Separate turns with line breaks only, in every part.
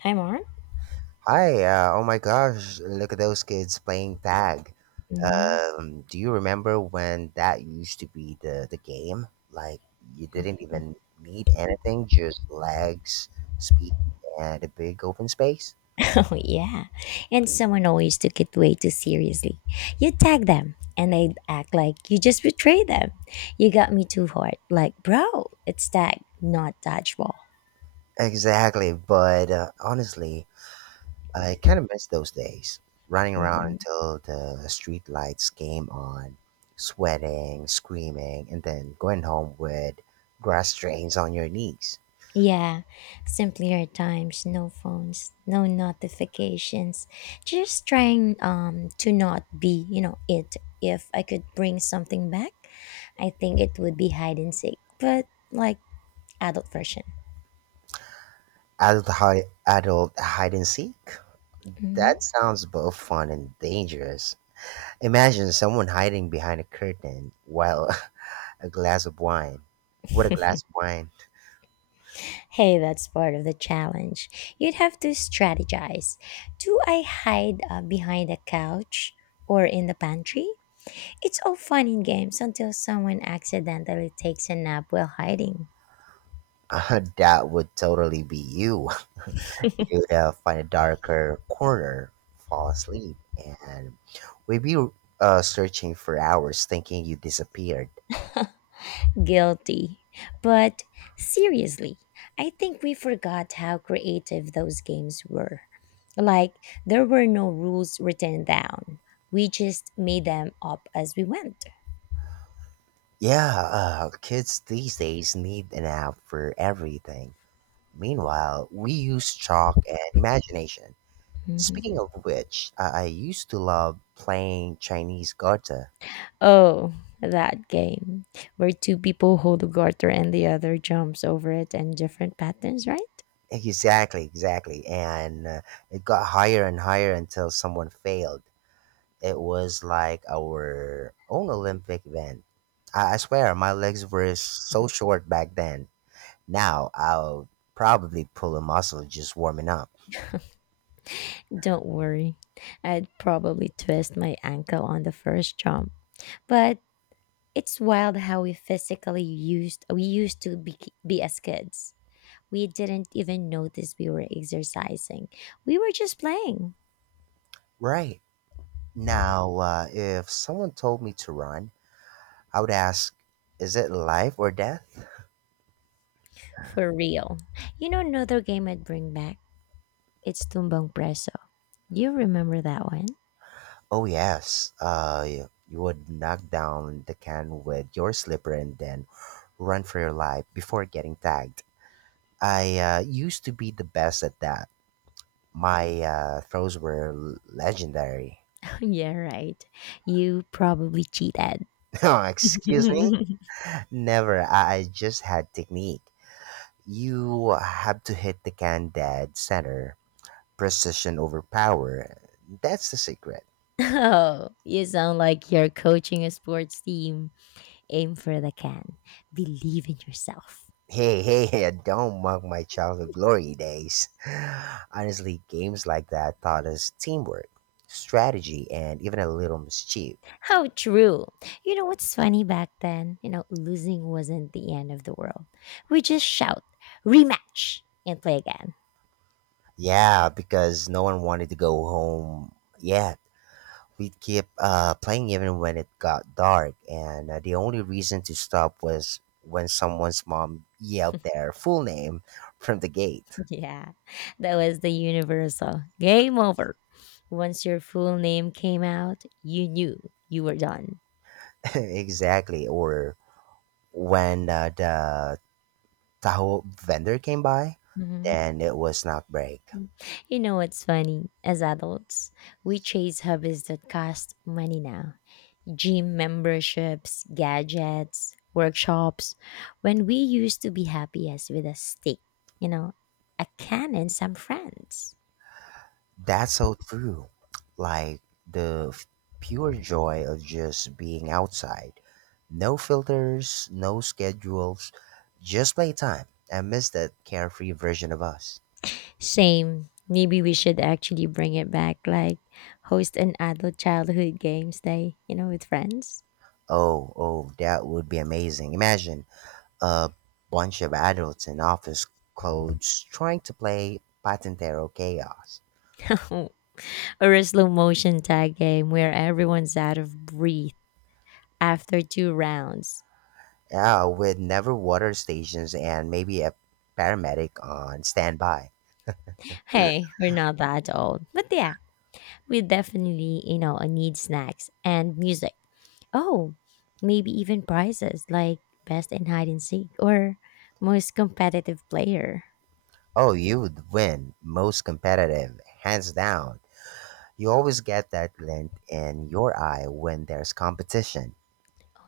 Hi, Mom.
Hi, oh my gosh, look at those kids playing tag.
Mm.
Do you remember when that used to be the game? Like, you didn't even need anything, just legs, speed, and a big open space?
Oh, yeah. And someone always took it way too seriously. You tag them, and they act like you just betrayed them. You got me too hard. Like, bro, it's tag, not dodgeball.
Exactly, but honestly, I kind of miss those days. Running around
Mhm.
until the street lights came on, sweating, screaming, and then going home with grass stains on your knees.
Yeah, simpler times, no phones, no notifications. Just trying to not be it. If I could bring something back, I think it would be hide and seek, but like adult version.
Adult hide and seek?
Mm-hmm.
That sounds both fun and dangerous. Imagine someone hiding behind a curtain while a glass of wine. What a glass of wine.
Hey, that's part of the challenge. You'd have to strategize. Do I hide behind a couch or in the pantry? It's all fun in games until someone accidentally takes a nap while hiding.
That would totally be you. You'd find a darker corner, fall asleep, and we'd be searching for hours thinking you disappeared.
Guilty. But seriously, I think we forgot how creative those games were. Like, there were no rules written down, we just made them up as we went.
Yeah, kids these days need an app for everything. Meanwhile, we use chalk and imagination.
Mm-hmm.
Speaking of which, I used to love playing Chinese Garter.
Oh, that game where two people hold a garter and the other jumps over it in different patterns, right?
Exactly, exactly. And it got higher and higher until someone failed. It was like our own Olympic event. I swear, my legs were so short back then. Now I'll probably pull a muscle just warming up.
Don't worry. I'd probably twist my ankle on the first jump. But it's wild how we physically used we used to be as kids. We didn't even notice we were exercising. We were just playing.
Right. Now, if someone told me to run, I would ask, is it life or death?
For real. You know another game I'd bring back? It's Tumbang Preso. You remember that one?
Oh yes, you would knock down the can with your slipper and then run for your life before getting tagged. I used to be the best at that. My throws were legendary.
Yeah, right. You probably cheated.
No, excuse me? Never. I just had technique. You have to hit the can dead center. Precision over power. That's the secret.
Oh, you sound like you're coaching a sports team. Aim for the can. Believe in yourself.
Hey, hey, hey, don't mock my childhood glory days. Honestly, games like that taught us teamwork, strategy, and even a little mischief.
How true. You know what's funny back then? You know, losing wasn't the end of the world. We just shout, rematch, and play again.
Yeah, because no one wanted to go home yet. We'd keep playing even when it got dark, and the only reason to stop was when someone's mom yelled their full name from the gate.
Yeah, that was the universal game over. Once your full name came out, you knew you were done.
Exactly, or when the taho vendor came by,
Hmm.
then it was not break.
You know what's funny? As adults, we chase hobbies that cost money now, gym memberships, gadgets, workshops, when we used to be happiest with a stick, you know, a can and some friends.
That's so true. Like the f- pure joy of just being outside. No filters, no schedules, just playtime. I miss that carefree version of us.
Same. Maybe we should actually bring it back, like host an adult childhood games day, you know, with friends.
Oh, oh, that would be amazing. Imagine a bunch of adults in office clothes trying to play Patentero Chaos.
Or a slow motion tag game where everyone's out of breath after two rounds.
Yeah, with never water stations and maybe a paramedic on standby.
Hey, we're not that old. But yeah, we definitely, you know, need snacks and music. Oh, maybe even prizes like best in hide and seek or most competitive player,
Oh, you would win. Most competitive, hands down. You always get that glint in your eye when there's competition.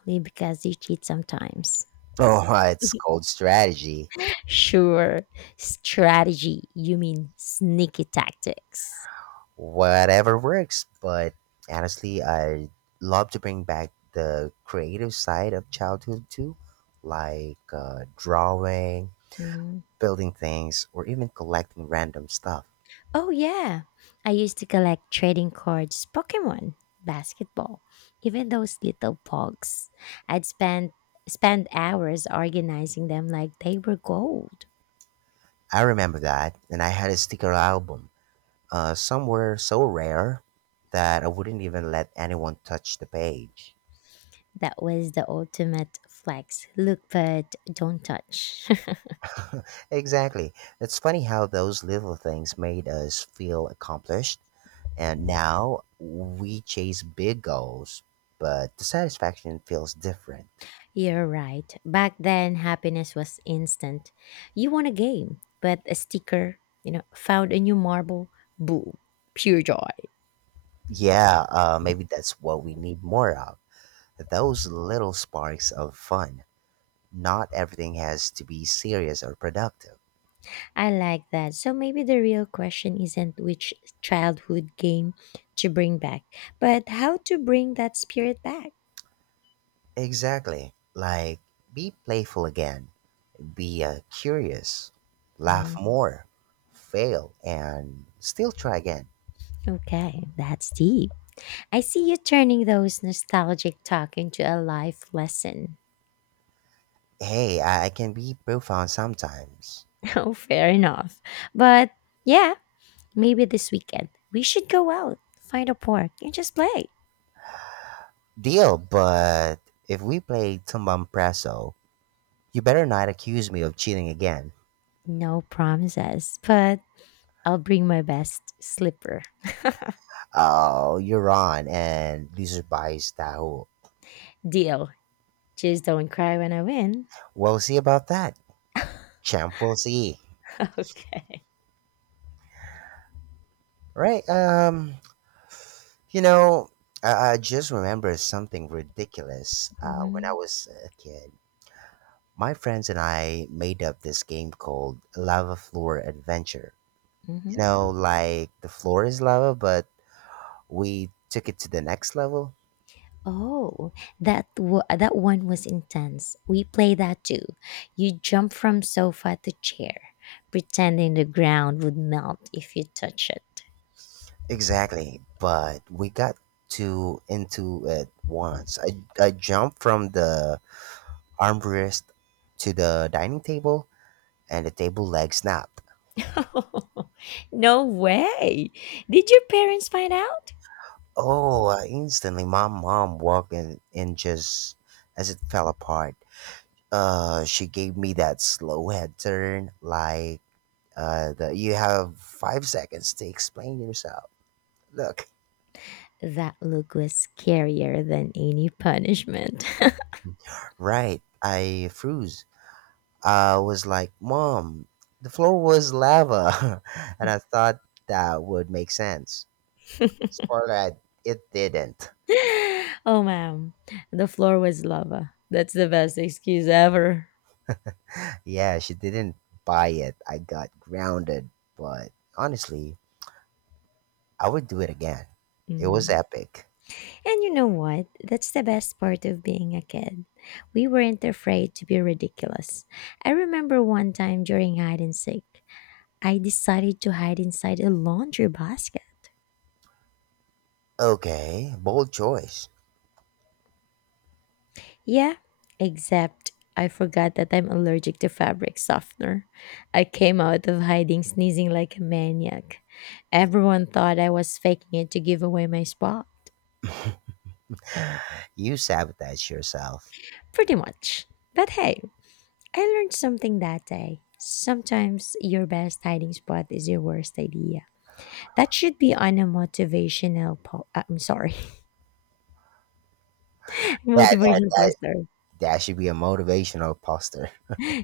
only because you cheat sometimes.
Oh, it's called strategy.
Sure. Strategy. You mean sneaky tactics.
Whatever works, but honestly, I love to bring back the creative side of childhood too, like drawing,
Hmm.
building things, or even collecting random stuff.
Oh, yeah. I used to collect trading cards, Pokemon, basketball, even those little pogs. I'd spend hours organizing them like they were gold.
I remember that, and I had a sticker album. Some were so rare that I wouldn't even let anyone touch the page.
That was the ultimate flex. Look, but don't touch.
Exactly. It's funny how those little things made us feel accomplished, and now we chase big goals, but the satisfaction feels different.
You're right. Back then, happiness was instant. You won a game, but a sticker, you know, found a new marble, boom, pure joy.
Yeah, maybe that's what we need more of, those little sparks of fun. Not everything has to be serious or productive.
I like that. So maybe the real question isn't which childhood game to bring back, but how to bring that spirit back.
Exactly. Like, be playful again. Be curious, laugh
Mm.
more, fail, and still try again.
Okay, that's deep. I see you turning those nostalgic talk into a life lesson.
Hey, I can be profound sometimes.
Oh, fair enough. But yeah, maybe this weekend we should go out, find a park, and just play.
Deal, but if we play Tumbam Presso, you better not accuse me of cheating again.
No promises, but I'll bring my best slipper.
Oh, you're on, and loser buys Tahu.
Deal. Just don't cry when I win.
We'll see about that. Champ, we'll see.
Okay.
Right, you know, I just remember something ridiculous when I
Hmm.
was a kid. My friends and I made up this game called Lava Floor Adventure. You
Hmm.
know, like the floor is lava, but we took it to the next level.
Oh, that one was intense. We played that too. You jump from sofa to chair, pretending the ground would melt if you touch it.
Exactly, but we got too into it once. I jumped from the armrest to the dining table, and the table leg snapped.
No way! Did your parents find out?
Oh, instantly my mom walked in and just as it fell apart. She gave me that slow head turn, like you have 5 seconds to explain yourself. Look,
That look was scarier than any punishment.
right, I froze. I was like, Mom, the floor was lava. And I thought that would make sense. Spoiler, it didn't.
Oh, ma'am, the floor was lava. That's the best excuse ever.
Yeah, she didn't buy it. I got grounded. But honestly, I would do it again. It was
Mm.
epic.
And you know what? That's the best part of being a kid. We weren't afraid to be ridiculous. I remember one time during hide and seek, I decided to hide inside a laundry basket.
Okay, bold choice.
Yeah, except I forgot that I'm allergic to fabric softener. I came out of hiding sneezing like a maniac. Everyone thought I was faking it to give away my spot.
You sabotage yourself.
Pretty much. But hey, I learned something that day. Sometimes your best hiding spot is your worst idea. That should be on a I'm sorry,
That, that,
motivational
that,
poster.
that should be a motivational poster.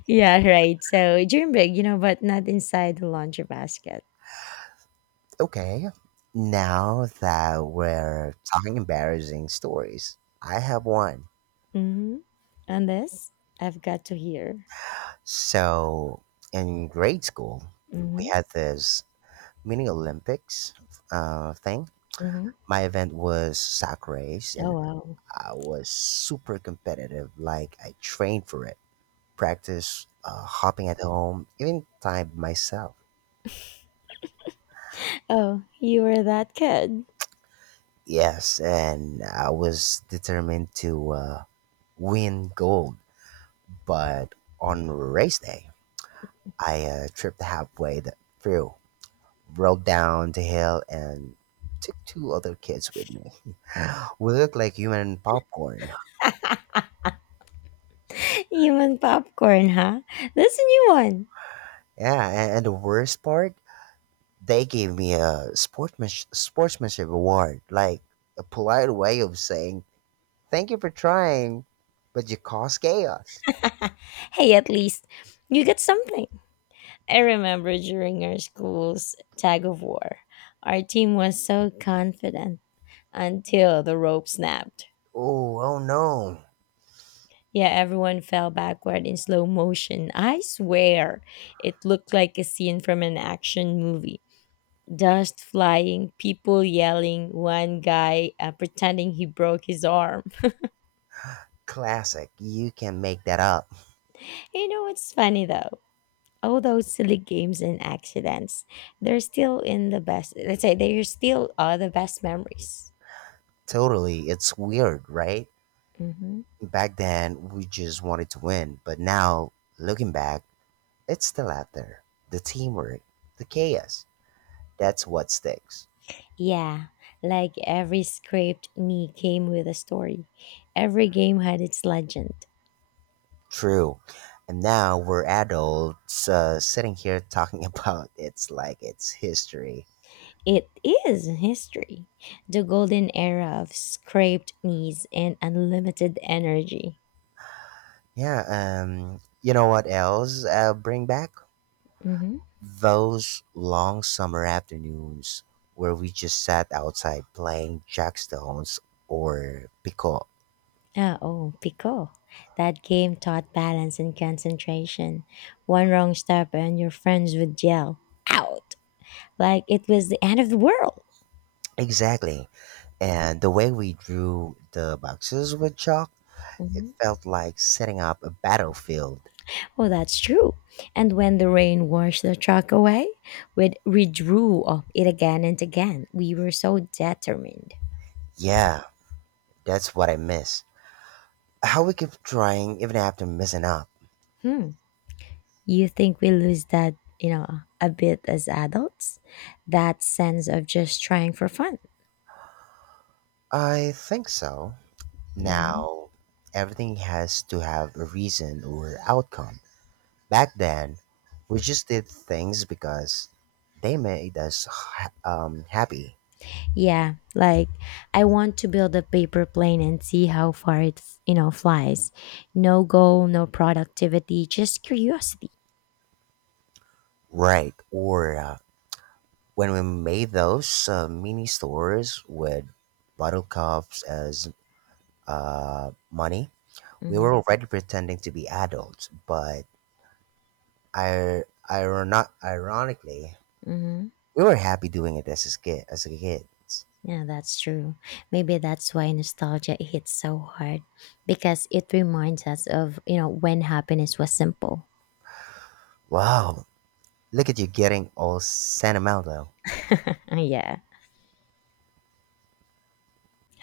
Yeah, right. So during break, you know, but not inside the laundry basket.
Okay, now that we're talking embarrassing stories, I have one.
Mm-hmm. And this, I've got to hear.
So, in grade school, we
Mm-hmm.
had this mini Olympics thing.
Mm-hmm.
My event was sack race,
Oh,
and
wow.
I was super competitive. Like, I trained for it, practiced hopping at home, even timed myself.
Oh, you were that kid.
Yes, and I was determined to win gold, but on race day, I tripped through, rolled down the hill, and took two other kids with me. We looked like human popcorn.
Human popcorn, huh? That's a new one.
Yeah, and the worst part, they gave me a sportsmanship award, like a polite way of saying, thank you for trying, but you caused chaos.
Hey, at least you get something. I remember during our school's tag of war, our team was so confident until the rope snapped.
Oh, oh no.
Yeah, everyone fell backward in slow motion. I swear, it looked like a scene from an action movie. Dust flying, people yelling, one guy pretending he broke his arm.
Classic. You can make that up.
You know what's funny though? All those silly games and accidents, they're still in the best, let's say they're still the best memories.
Totally. It's weird, right?
Hmm.
Back then, we just wanted to win, but now, looking back, it's the latter, the teamwork, the chaos. That's what sticks.
Yeah, like every scraped knee came with a story, every game had its legend.
True. And now we're adults sitting here talking about it's like it's history.
It is history, the golden era of scraped knees and unlimited energy.
Yeah, you know what else bring back?
Mhm.
Those long summer afternoons where we just sat outside playing jackstones or pico.
Ah, oh, Pico. That game taught balance and concentration. One wrong step and your friends would yell, out, like it was the end of the world.
Exactly. And the way we drew the boxes with chalk, it
Mhm.
felt like setting up a battlefield.
Oh, that's true. And when the rain washed the truck away, we'd, we of it again and again. We were so determined.
Yeah, that's what I miss. How we keep trying even after messing up.
Hmm. You think we lose that, you know, a bit as adults? That sense of just trying for fun.
I think so.
Hmm.
Now, everything has to have a reason or outcome. Back then, we just did things because they made us happy.
Yeah, like I want to build a paper plane and see how far it's you know flies. No goal, no productivity, just curiosity.
Right. Or when we made those mini stores with bottle cups as money, we
Hmm.
were already pretending to be adults, but I, ironically,
Hmm.
we were happy doing it as a kid.
Yeah, that's true. Maybe that's why nostalgia hits so hard because it reminds us of you know when happiness was simple.
Wow, look at you getting all sentimental.
Yeah.